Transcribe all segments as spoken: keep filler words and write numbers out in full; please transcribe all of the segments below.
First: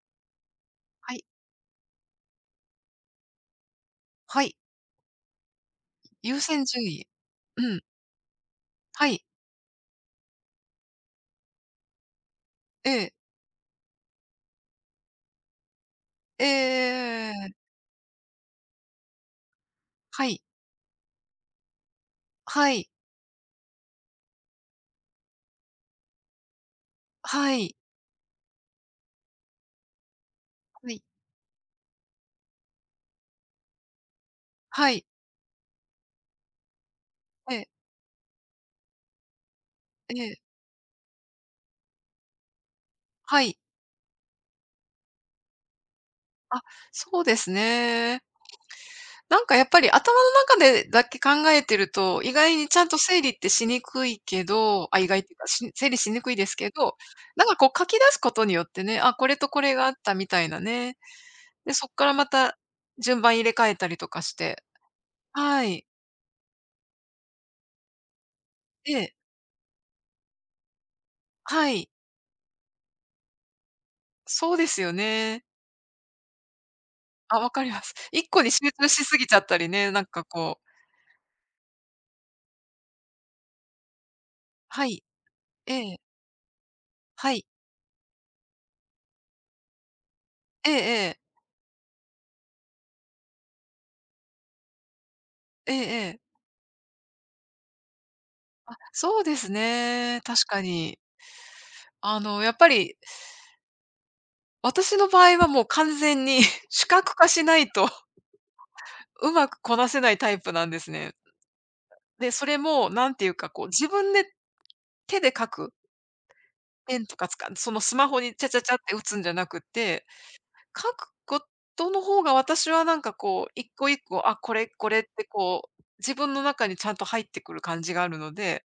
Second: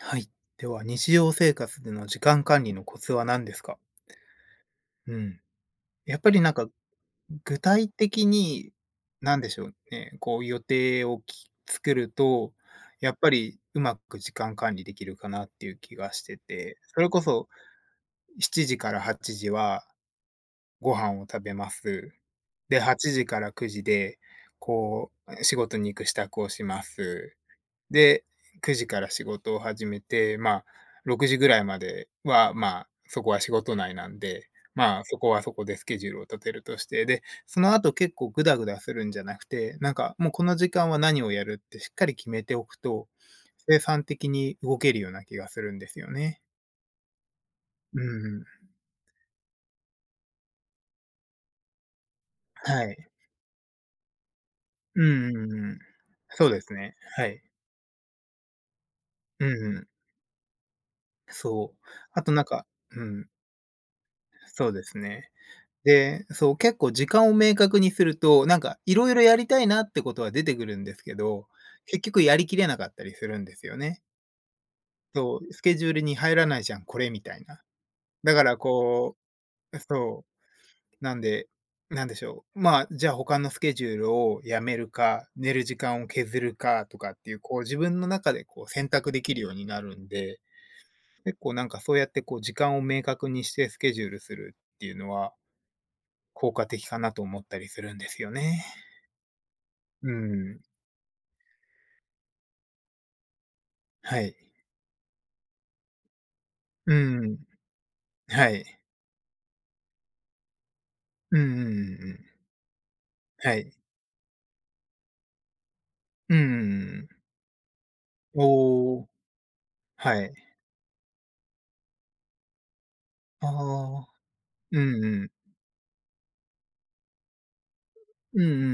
はい。では、日はい。常生活での時間管理のコツは何ですか？はい。うん。やっぱ優りなん先か、順位。具うん。体的に、はい。なんでしょうね、こう予定をき作ると、えやえ。っぱりうまく時間管理できるかなっていう気がしてて、それえこそえしちじからはちじははいご飯を食べます。はで、いはちじからくじで、こう、仕事に行く支度をします。はいで、くじから仕事を始めて、まあ、ろくじぐらいまでは、まあ、そこは仕事内なんで、はまあ、いそこはそこでスケジュールを立てるとして、で、はいそええの後結構グダグダするんじゃなくて、なんかもうえこえの時間は何をやるってしっかり決めておくと、はい。生産的に動けるような気がするんですよね。あ、そうですうね。んうん。なんかやっぱり頭の中でだけ考えてると、意外にちはゃんとい。整理ってしにくいけどあ、うん意外っていうか、うんしうん。整理しにくいでそうすでけすど、ね。はい。なんかこう書き出すことによってね、あ、これうとこれんうがん。あったみたいなね。そで、う。そっからあまとなんたかう順ん、番入れ替えたりとかして。そうですね。はい。で、そう、結構時間を明確にすると、なんかえいろえ。いろやりたいなってことは出てくるんですけど、はい。結局やりきれなかったりするんですよね。そうですよそね。う、スケジュールに入らないじゃん、これみたあ、いわな。かります。1だ個かにら集中しすこぎちゃったりうね、なんかそこうう、なんで、なんでしょう、まあ、じゃあ他のスケジュールをやめはるい、か、寝る時ええ、間を削るかとかってはいう、い、こう自分の中でこう選択できるようになるんで、ええええ、結構なんかそうやってこう時間を明確にしてスケジュールするっていうのは、ええええ。効果的かなと思ったりするんですよね。そうですうね、確かん。に。あの、やっぱりはい。私の場合はもう完全に 視う覚化ん。しないと はい。うまくこなせないタイプなんですね。うんうんうんうで、ん。それもなんていうかはこうい。自分で手で書く、うペンん。とか使うそのスマホにチャチャチャってお打お、つんじゃなくてはい。書くことの方が私はなんかこあう、一個一あ、個、あ、これうこれっんうてん。こう、自分の中にちゃんと入ってくる感じがあるのうんうんうで、んう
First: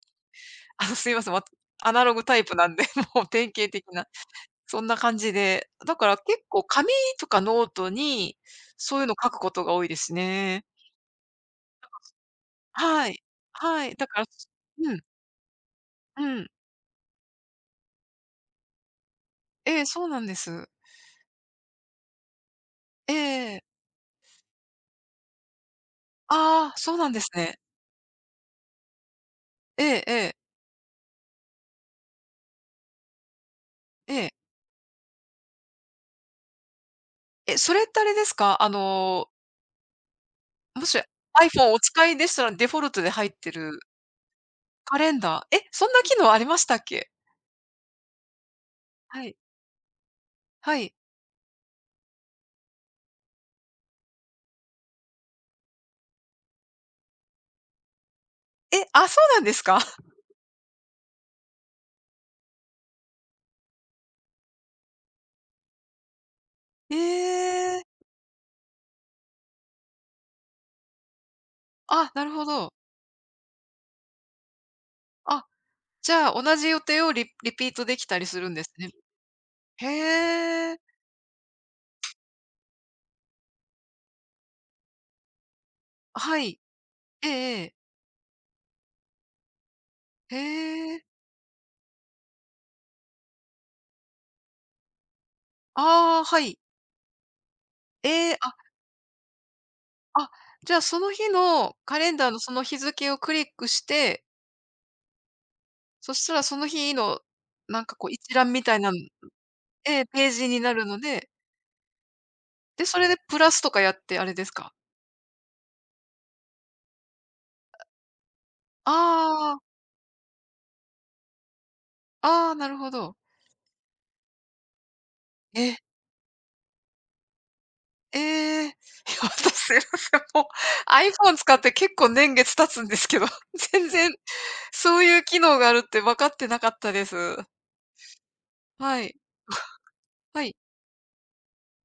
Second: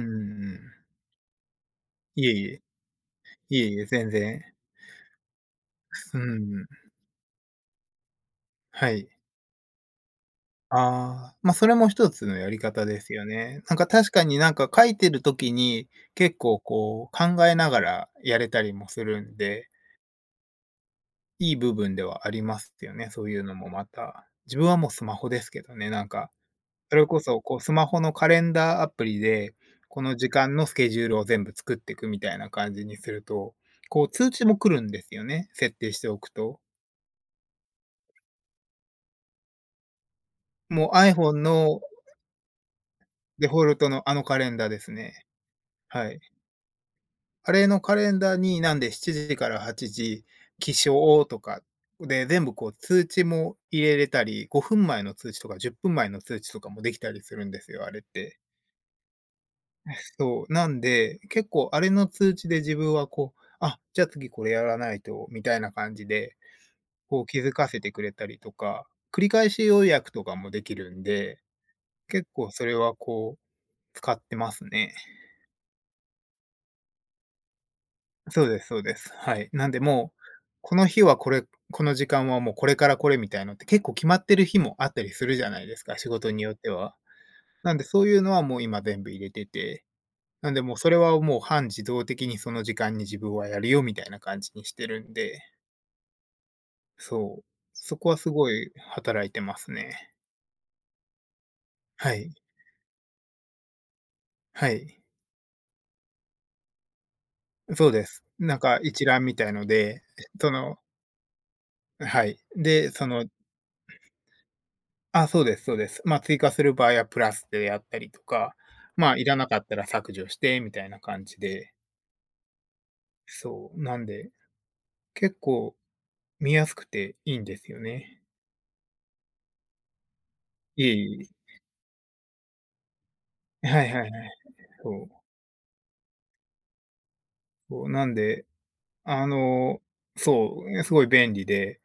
ん。あの、すいません、わアナログいえタいイプえ。なんで、もう典いえ型い的え、な、全然。そんな感じで、だからう結構ん。紙とかノートに、はそういうい。の書くことが多いですね。ああ、ま、それも一つのやり方ではすい。よね。なんはかい、だ確かからになんか書ういん、てる時に、う結ん。構こう考えながらやれたりもするんで、ええ、そうなんです。いい部分ではありますよね、えそういうのえもまた。自分はもうスマホですけどね、なんかああ、そそうれなんでこすそ、こね。う、スマホのカレンダーアプリで、ええこえの時え、間のスケジュールを全部作っていくみたいな感じにすると、こう、ええ。通知も来るんですよね、設定しておくと。え、それってあれですか？あのももし う iPhone iPhone おの使いでしたら、デフォルトで入っデてフォルるトのあのカレンダーですカレンね。ダー。え、そんなは機い。能ありましたっけ？あれのカレンダーに、なんで7は時い。からはちじ起はい。床とかで、全部こう通知も入れれたり、ごふんまえの通知とかじゅっぷんまえの通知とかもできたりするんですよ、あれって。え、あ、そうなんですか？そう、なんで、結構あれの通知で自分はこう、あ、じゃあ次これやらないとみたいな感じで、えこう気づかせえ。てくれたりとか、繰り返し要約とかもできるんで、あ、な結るほ構そど。れはこう使ってますね。あ、じゃあ、同じ予定をリリピートできたりすそるうんでですすそうね。です。はい。なんでもう、へこえ。の日はこれ、この時間はもうこれからこれみたいのって結構決まってる日もあったりするじゃないですか、仕事にはよっい。ては。えなえんでそういうのはもう今全部入れててへなんでもうそれえ。はもう半自動的にその時間に自分はやるよみたいな感じにしてるんで、ああ、はい。そう、そこはえすえ、ごあ、い働いてますね。あ、じゃあ、その日のカレはンダーい。のその日付をクリックして、はい。そしたらその日の、なんそうかこでうす。一覧なんみたかいな一覧みたいのえで、え、ページそになのるのではい。で、で、そそれでのプラスとかやってあれですか？あ、そうですそうです。まあ、追加する場合はプラスでやったりとか、まあ、いらなかああ、ったら削除してみたいな感じで、ああ、なるほど。そう、なんで、結構え、見やすくていいんですよえね。え。いや、私すいません、もいえいう え。iPhone 使って結構年月経つんですけど、は 全いは然いはい。そそうう。いう機能があるって分かってなかったです。そう、なんではい。あの、はい。そう、すごい便利で、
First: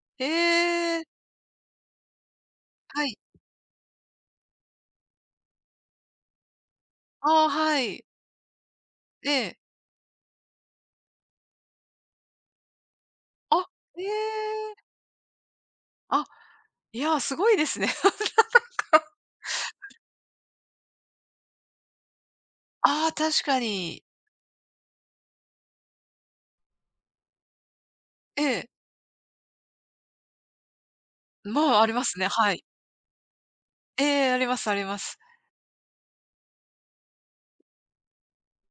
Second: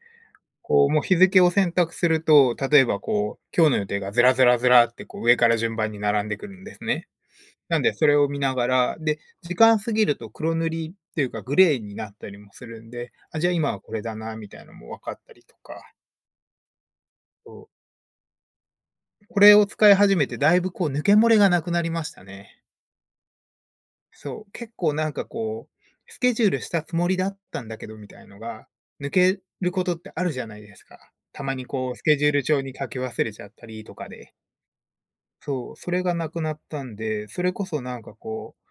こう、えもえ、う日付を選択すると、例えばはい。こう、今日の予定がずらずらずらってこう上から順番に並んでくるんですね。ああ、なはんでい。それを見ながら、で、え時え。間過ぎると黒塗りっていうかグレーになったりもするんで、あ、じゃああ、今はこれえだなみたいなのえ。も分かったりとか、あ、いや、すごいそでう、すね。これを使い始めてだいぶこう抜け漏れがなくなりましたね。ああ、確かに。そう、結構なんかこう、スケジュールしたつもりだったんだけどみたいのえが、え、抜けることってあるじゃないですか。たまにまあ、ありこうスまケすジね、ュールは帳い。に書き忘れちゃったりとえかえ、で。ありますあります。そう、それがなくなったんで、それこそなんかこう、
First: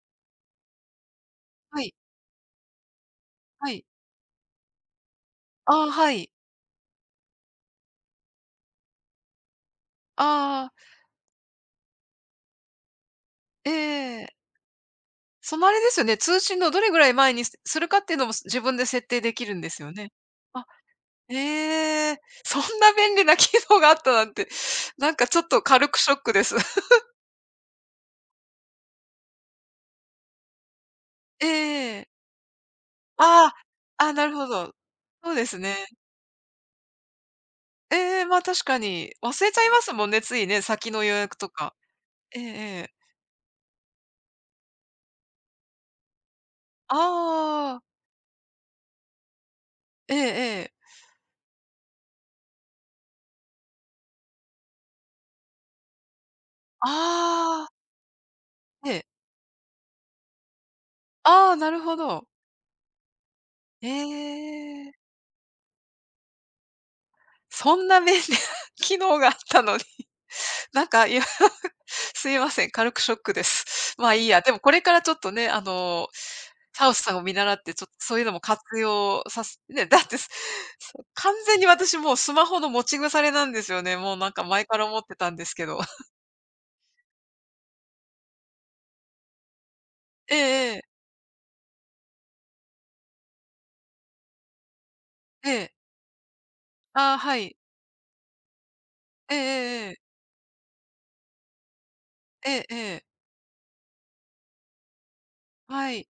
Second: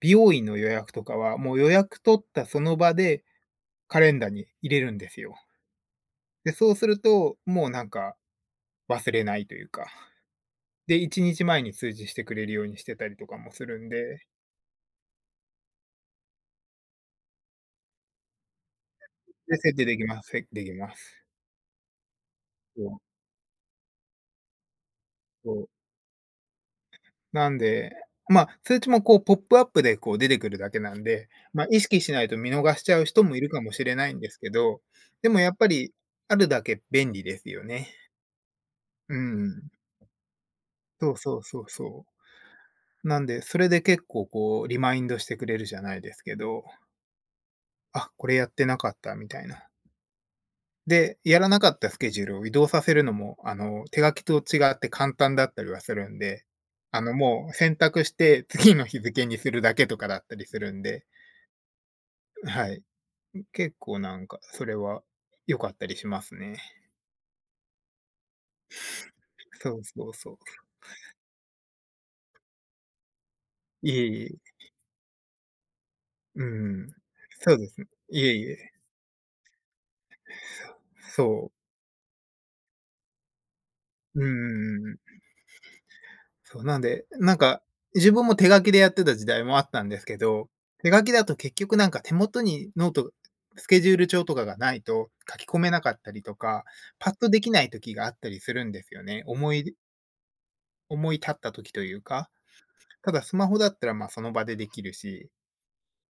美容院の予約とかは、もう予はい、約取ったその場ではい。カレンダーに入れるんですよ。ああ、はい。で、そうすると、もうなんか忘れないというか。ああ。で、いちにちまえに通知してくれるようにしてたりとかもすえるんで、え。そのあれですよね、通信のどれぐらい前にすするかっていうのも、自分で設定できるで、んで設す定よできね。ます。せであ、きます。ええ、そんそなう、便利な機能があったなんて、なんかちょっそとう。軽くショックです。なんで、まあ、通知もこうポップアップでこう出てくるだけなんで、えまあ、意識え。しないと見逃しちゃうあ人もいるかもしれあ、あなあ、いんなでるすほけど。ど、でそうもでやっすぱね。りあるだけ便利ですよね。ええ、まあ、確かに。う忘れちゃいん。ますもんね、ついね、先のそ予う約そうとそうか。そう。ええええ。なんで、それで結構こうリマインドしてくれるじゃないですけど、ああ、あ、これやってなかったみたいな。ええええ。で、やらなかったスケジュールを移動させるのも、あの、手書きと違って簡単だったりはするんで、あの、もうああ、選択して次のえ日え。付にするだけとかだったりするんで、ああ、なるほど。はい。結え構なんか、それえ。は良かったりしますね。そんな便利な 機能があったそのに。うそうそ う。なんか、いや、すいません、軽くショックでいす。えまあ、いいいや。え。でもこれからちょっとね、あの、うん。サウスさんを見そ習うっでて、すちね。ょっとそういいうのえもいえ。活用さすね、だって、すそう完そう。全に私もうスマホの持ち腐れなんですよね。もううんうなんか前かんらうん思ってたんですけど。そう、なんで、なんか、自分も手書きでやってた時代もあったんですけえど、えええ。手書きだと結局なんか手元にノートスケジュール帳とかがないと書きえ込めえ。なかったりとか、パああ、ッとはできい。ない時があったりするんですよね。えええ思いえええ。思い立った時というか。ええええ。ただスマホだったら、ま、その場でできるしはい。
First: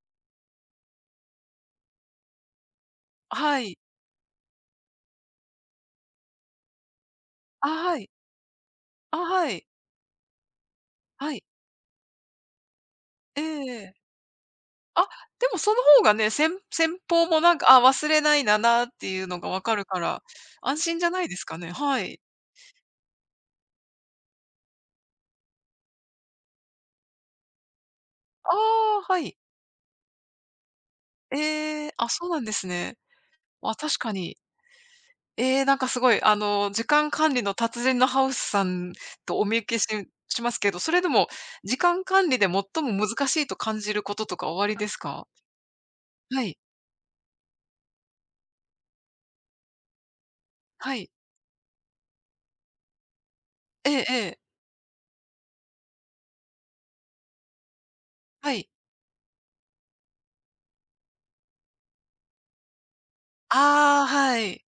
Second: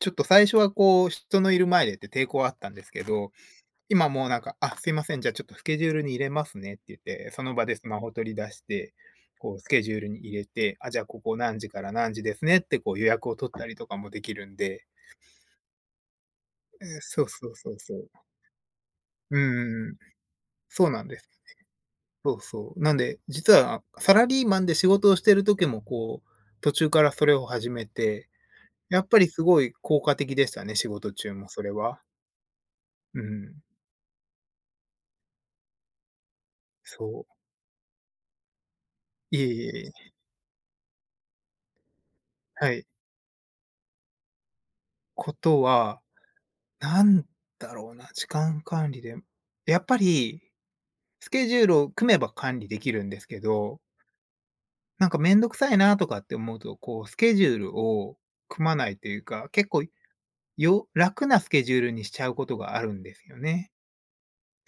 ちょっと最初はこう、人のいる前でって抵抗あったんですけど、はい。今もうなんか、あ、すいません、じゃあちょっとスケジュールに入れますねって言って、その場あ、でスはマい。ホ取り出して、あ、はこうい。スケジュールに入れて、あ、じゃあこはい。はこい。何時から何時ですねってこう予ええええはいはいあはいあはいはいは約を取ったりといええかえもできるんで、あ、でもその方がね、先え先え、そ方うもそなうんか、そうあ、そ忘う。れないんだなっていううのが分かるんうん。から、安そう心なじんゃでないす。ですかね。はい。そうそう。なんで、実はサラリーマンで仕事をしてる時もこう、途中からそれを始めて、あやあ、っはぱりい。すごい効果的でしたね、仕事中もそれええ、は。あ、そうなんですね。うん。あ、確かに。ええ、なんかすごい、あの、時間そう。管理の達人のハウスさんといおえ見い受けえしいえ。しますけど、それでも時間管理で最はい、も難しいと感じることとかおありですか？ことは、はい、なんだろうな、時間管理で、やっぱりはい。スケジュールを組めば管理できるんですけど、ええええ、なんかめんどくさいなとかって思うと、こうスケジュールをは組い。まないというか、結構よ楽なスケジュールにしちゃうことがあるんですよね。ああ、はい。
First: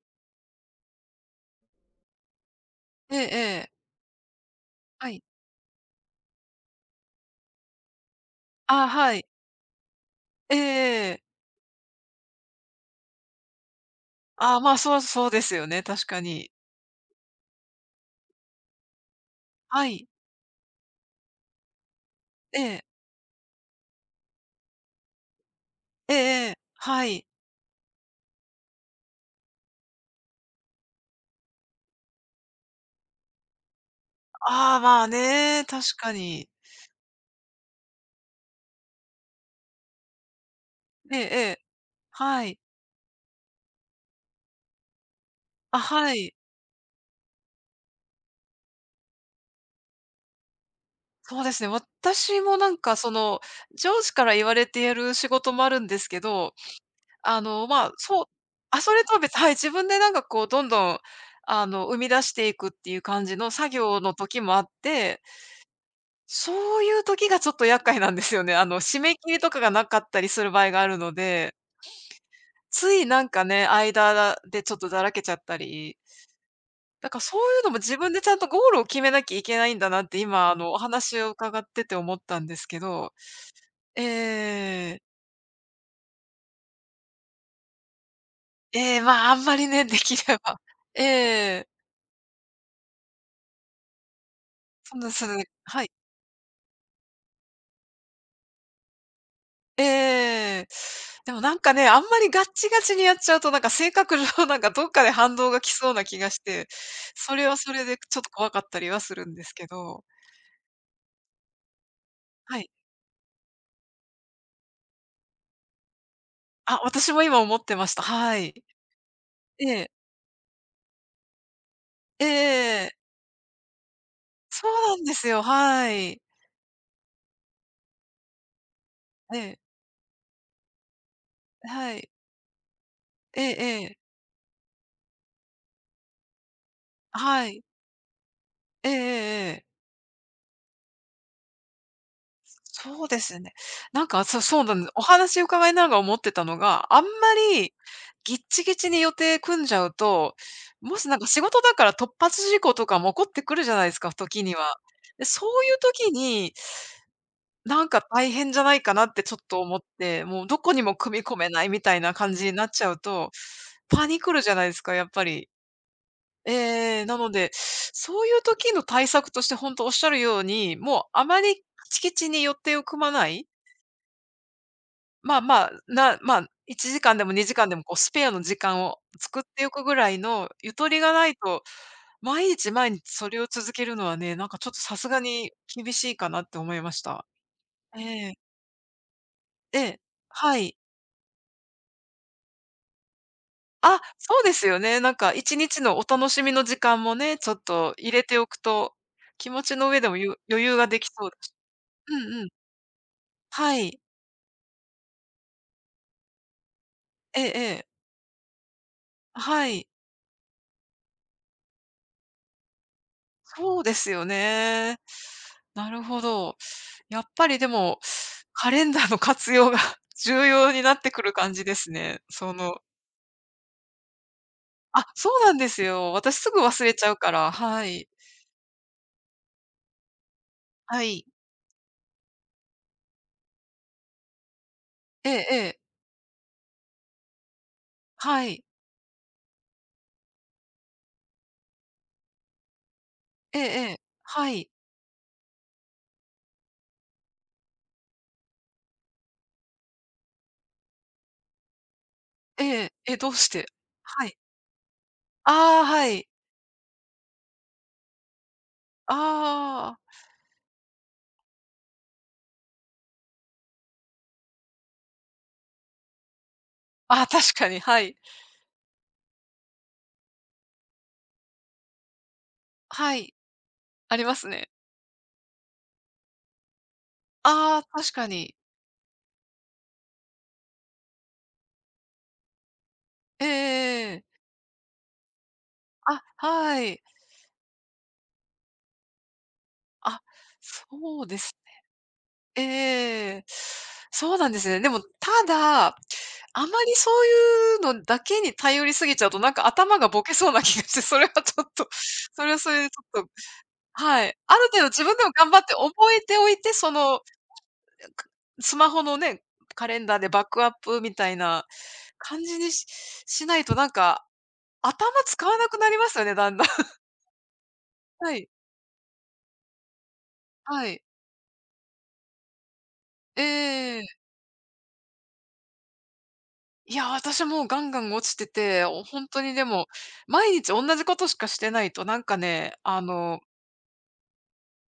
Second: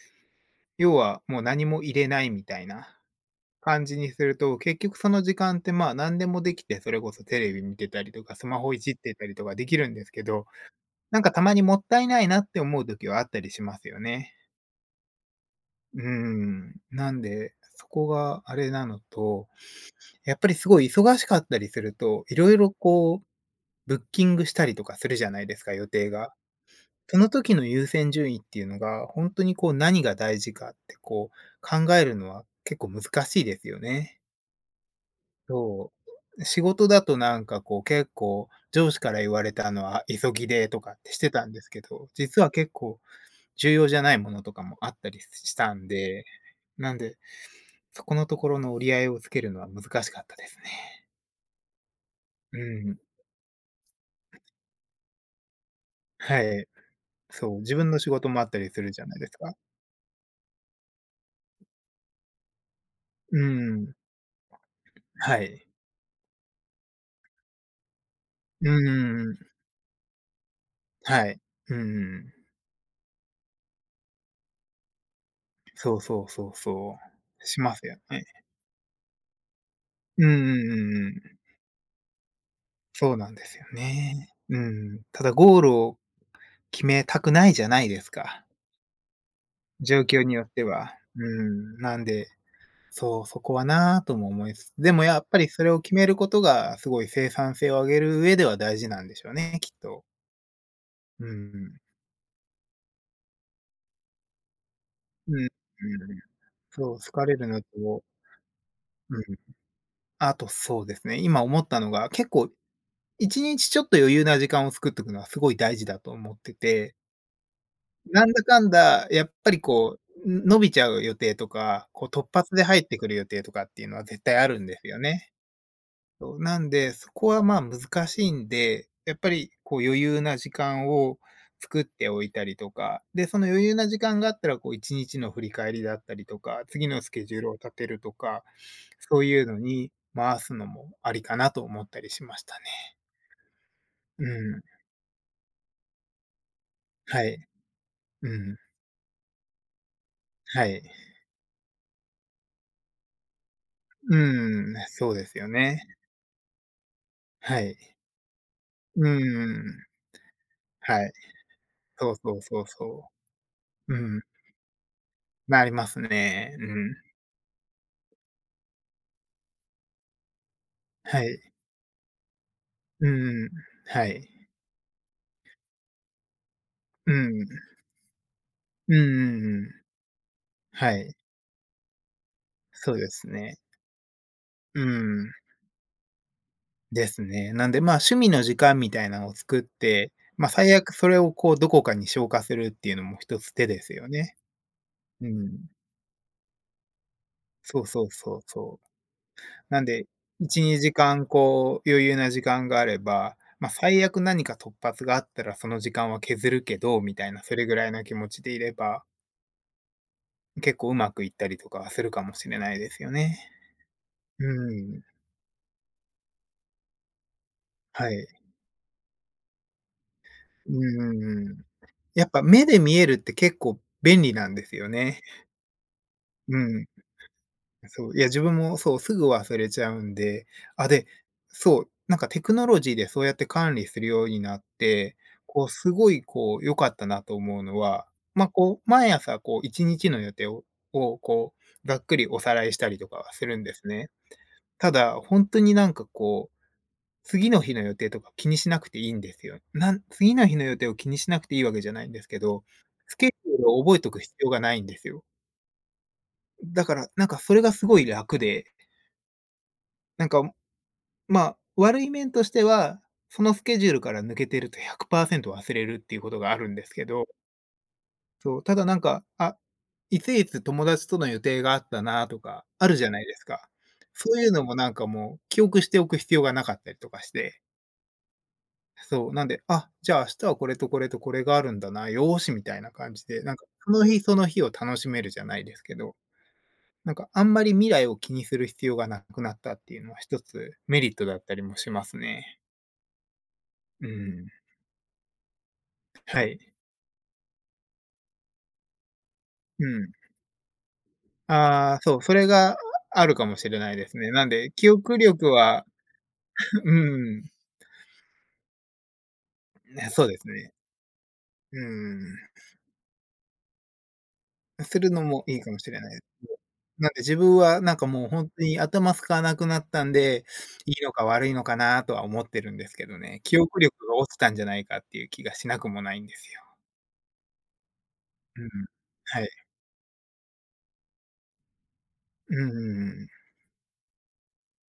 要はもう何も入れないみたいなええええ、感じにすると、結局そはい。の時間ってまあ何でもできて、それこそテレビ見てたりとか、スマホいああ、じっはてい。たりとかできるんですけどええなえんえ。かたまにもったいないなって思う時はあったりしますよね。ああ、まあ、そうそうですよね、うー確かに。ん。なんで、そこがあれなのと、はい。やっぱりすごい忙しかったりすると、いろいえろえ。こうブッキングしたりとかするじゃないですか、予定ええが。ええ。はそい。の時の優先順位っていうのが、ほんとにこう何が大事かってこう考えるのは結構難しいですよね。ああ、まあね、そ確かう。に。仕事だとなんかこう結構上司から言われたのは急ぎでとかってええしてえたんえ。ですけど、実ははい。結構重要じゃないものとかもあったりしたあ、んはで、い。なんで、そこのところの折り合いをつけるのは難しかったですね。そうですね。私もうなんかん。その、上司から言われてやる仕事もあるんですけはど、い。あそう、の、自ま分あ、の仕そう事もあったりあ、すそるじれゃとなはいです別はい、か。自分でなんかこうどんどん、あの、生み出していくっていう感じうの作ん。業の時もあって、はい。そういう時がちょっと厄介なんですよね。あうの、締め切りとん。かがなかったりする場合があるのはい。で。うん。ついなんかね、間でちょっとだらけちゃったり、そうそうそうそだからそうう。いしうのまもす自よ分でね。ちゃんとゴールを決めなきゃいけないんだなってうんう今、あの、んうおんう話をん。伺ってて思ったんですけど、そうなんですよえね。うえ、ん。ただゴールを決めたくないじゃないですか、ええ、まあ、あんまりね、で状き況にれよっば。て は。えうえ、ん、なんでそう、そこはなぁとも思います。でそんもなやそっぱれりそれをはい。決めることがすごい生産性を上げる上では大事なんでしょうね、きっと。ええ。うでもなんかん。ね、あんまりガッチガチにやっちゃうと、なんか性格上なんかどっかでう反ん、うん。動が来そうな気がして、そう、好かそれれるはのそれでと、ちょっと怖かったりはすうるんん。ですけど。あとそうですね、今思ったのが、結構はい。いちにちちちょっと余裕な時間を作っとくのはすごい大事だと思ってあ、て、私も今思ってました。なんはだかい。んだやっぱりええ。こう、ん、伸びちゃう予定とか、こう突発で入っええてくる予定とかっていうのは絶対あるそんでうすなよんですね。よ、はい。そう、なんで、そこはまあ難しいんで、やっぱえりえ、こう余裕な時間を作っはてい。おいたりとか、で、そえの余裕ええなえ。時間があったら、こういちにちの振り返りだったりとか、次のスケジューはルをい。立てるとか、ええええそういうのええ。に回すのもありかなと思ったりしましたね。そうですね。なんか、うそそん。うなんお話伺いながら思ってたのが、あんまはい。りうぎっん。ちぎちに予定組んじゃうと、はい。もしなんか仕事だから突発事故とかも起こってくるじゃないですか、う時には。ん、そうで、ですそよういうね。時に、はい。なんか大変じゃないかなうってちょっと思っん。て、もうどこにもはい。組み込めないみたいそなうそ感うじにそなうっちゃうそと、う。うパニん。クるじゃないですか、やっぱり。なりますね。うん。ええ、なので、そういう時の対策として本当おっしゃるように、もうはあまい。り敷地に寄ってを組まうない、ん。はい。まあまあ、なまあ、1う時間でもん。にじかんでもこうスペアの時間うんを作うっんうておん。くぐらいのゆとはりがい。ないと、毎日毎そう日でそすれをね。続けるのはね、なんかちょっとうさすがん。に厳しいかなって思いましですた。ね。なんで、まあ、え趣味え、の時間みたいなのを作っええ、て、まあ、は最い。悪それをこう、どこかに消化するっていうのも一つ手ですあ、よね。そうですよね。なんうか1ん。日のお楽しみの時間もね、ちょっそうとそう入れそてうおくそと、う。気持ちなんの上で、でもゆいち、余裕が2でき時間そうだし。こう、余裕うなん時うん。間があれば、まあ、はい。最悪何か突発があったらその時間は削るけど、みたいえな、そえれぐええ。らいの気持ちでいれば、はい。結構うまくいったりとかするかもしれないですよね。そうですようね。ん。なるほど。やっぱりでも、はい。カレンダーの活用が 重要うんになってうくるんう感ん。じですね。やっぱそ目での見えるって結構便利なんですよあ、ね。そうなんですよ。私すうぐ忘ん。れちゃうから、はい。そう、いや、自分もそう、すぐ忘れちゃうんで、あ、はで、い。そう、なんかテクノロジーでそうやって管理するようになって、えええこうえ。すごいこう良かったなと思うのは、はまあ、い。こう毎朝こういちにちの予定ををこうざっくりおさらいしたりとかはするええんえですえ。ね。はい。ただ、本当になんかこう次の日の予定とか気にしなくていいんですよ。なん次の日の予定を気にしなくていいわけじゃないんですけど、ええ。スえ、ケどジうしューて？ルを覚えとくは必い。要がないんですよ。ああ、はい。だから、なんかそれがすごい楽で、ああ。なんか、まあ、悪い面としては、そのスケジュールから抜けてるとひゃくパーセント忘れるっていうことがあるんですけああ、ど、確かに、はい。そう、ただなんか、あ、いついつ友達との予定があったなとかあるじゃはないい。ですか。ありそまうすいうのね。もなんかもう記憶しておく必要がなかったりとかして、ああ、確かに。そう、なんで、あ、じゃあ明日はこれとこれとこれがあるんだな、よーしみたいな感じで、ええなえんかそえの日ええ。その日を楽しめるじゃないですけど、あ、はい。なんかあんまり未来を気にする必要がなくなったっていうのはあ、一つメリッそトうだでったす。りもしますね。ええ。うそうなん。んですね。でも、ただ、あはい。まりそういうのだけに頼りすぎちゃうと、なんかう頭がん。ボケそうな気がして、それはちょっと、ああ、そう、そそれれはそがれでちょっあと、るかもしれないですはね。い。なんあるで、程記度自分憶でも力頑張っては覚えておいて、その、うん、かスマホのね、カレンね、ダーそでうでバすックアッね。プみたいなうん。感じにししないと、なんか、する頭のも使いわいなかくもなしりれまないですす。よね、だんだん。なんで、自分はなんかもうはほい、んとに頭使わなくなったんで、はいいい。のか悪いのかなとは思ってるんですけどね、え記憶力え。が落ちたんじゃないかっていう気がしなくもないんですよ。いや、私もうガンガン落ちてうん。て、お本は当にでい。も、毎日同じことしかしてないと、なんかうんうんね、あうん。の、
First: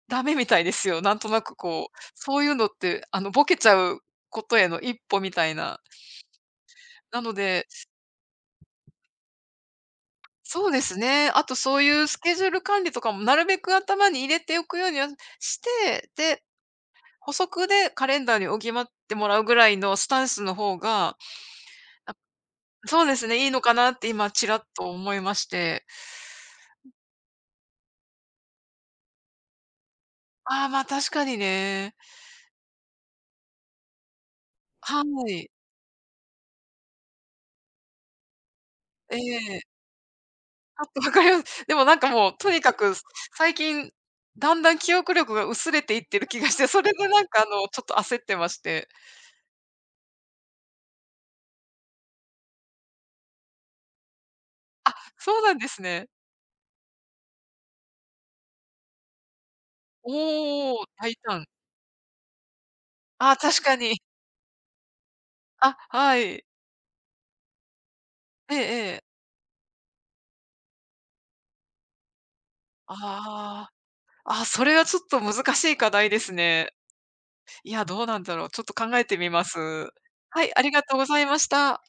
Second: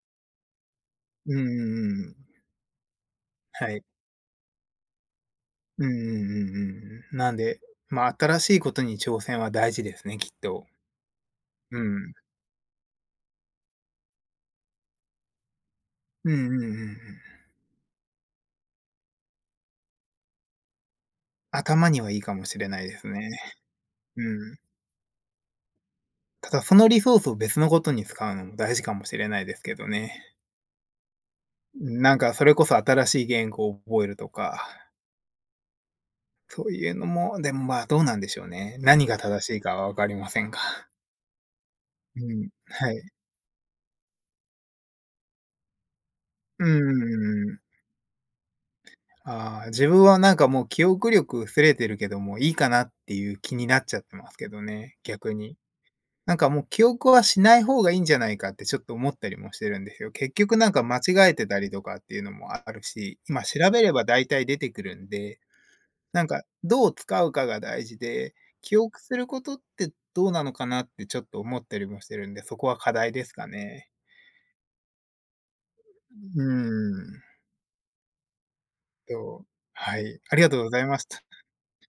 ダメみたいですよ。なんとうんなうくこう、んうん。そういうのって、あの、ボケちはゃい。うことへの一歩みたいな。うんうんうんうんうん。ななのんで、で、まあ、新しいことに挑戦は大事ですね、きっと。そうですね、あとうそういうん。スケジュール管理とかもなるべく頭に入れておくようにはして、うで、んうんうんう補ん。足でカレンダーに補ってもらうぐらいのスタンスの方が、頭にはあ、いいかもしれないでそうすですね。ね、いいのかなって今ちうらん。っと思いまして。ただそのリソースを別のことに使うのも大事かもしれないですけどね。ああ、ま、確かにね。なんかそれこそ新しい言語を覚えるとか、はい。そういうのも、でも、まあ、どうなんでしょうね。何が正えしえ。いか は分かりませんが。パとわかります。でもなんかうもう、とん、にかはくい。最近、だんだん記憶力が薄れていってる気がして、うそれでなんん、かあの、ちょっと焦ってまして。ああ、自分はなんかもう記憶力薄れてるけども、いいかなっていう気になっちゃってますけどあ、ね、逆そうなに。んですね。なんかもう記憶はしない方がいいんじゃないかってちょっと思ったりもしてるんですよ。結局なんおかお、間大違え胆。てたりとかっていうのもあるし、あ、今確調かべれに。ば大体出てくるんで。あ、はなんか、い。どう使うかが大事で、ええ記え憶え。することってどうなのかなってちょっと思ったりもしてるんで、そこは課題ですかああ。ね。あ、それはちょっと難しい課題ですうーね。ん、いや、どうなんだろう、ちょっと考えてみまそう、す。はい、ありはがい、とあうごりざがいとうましござた。いました。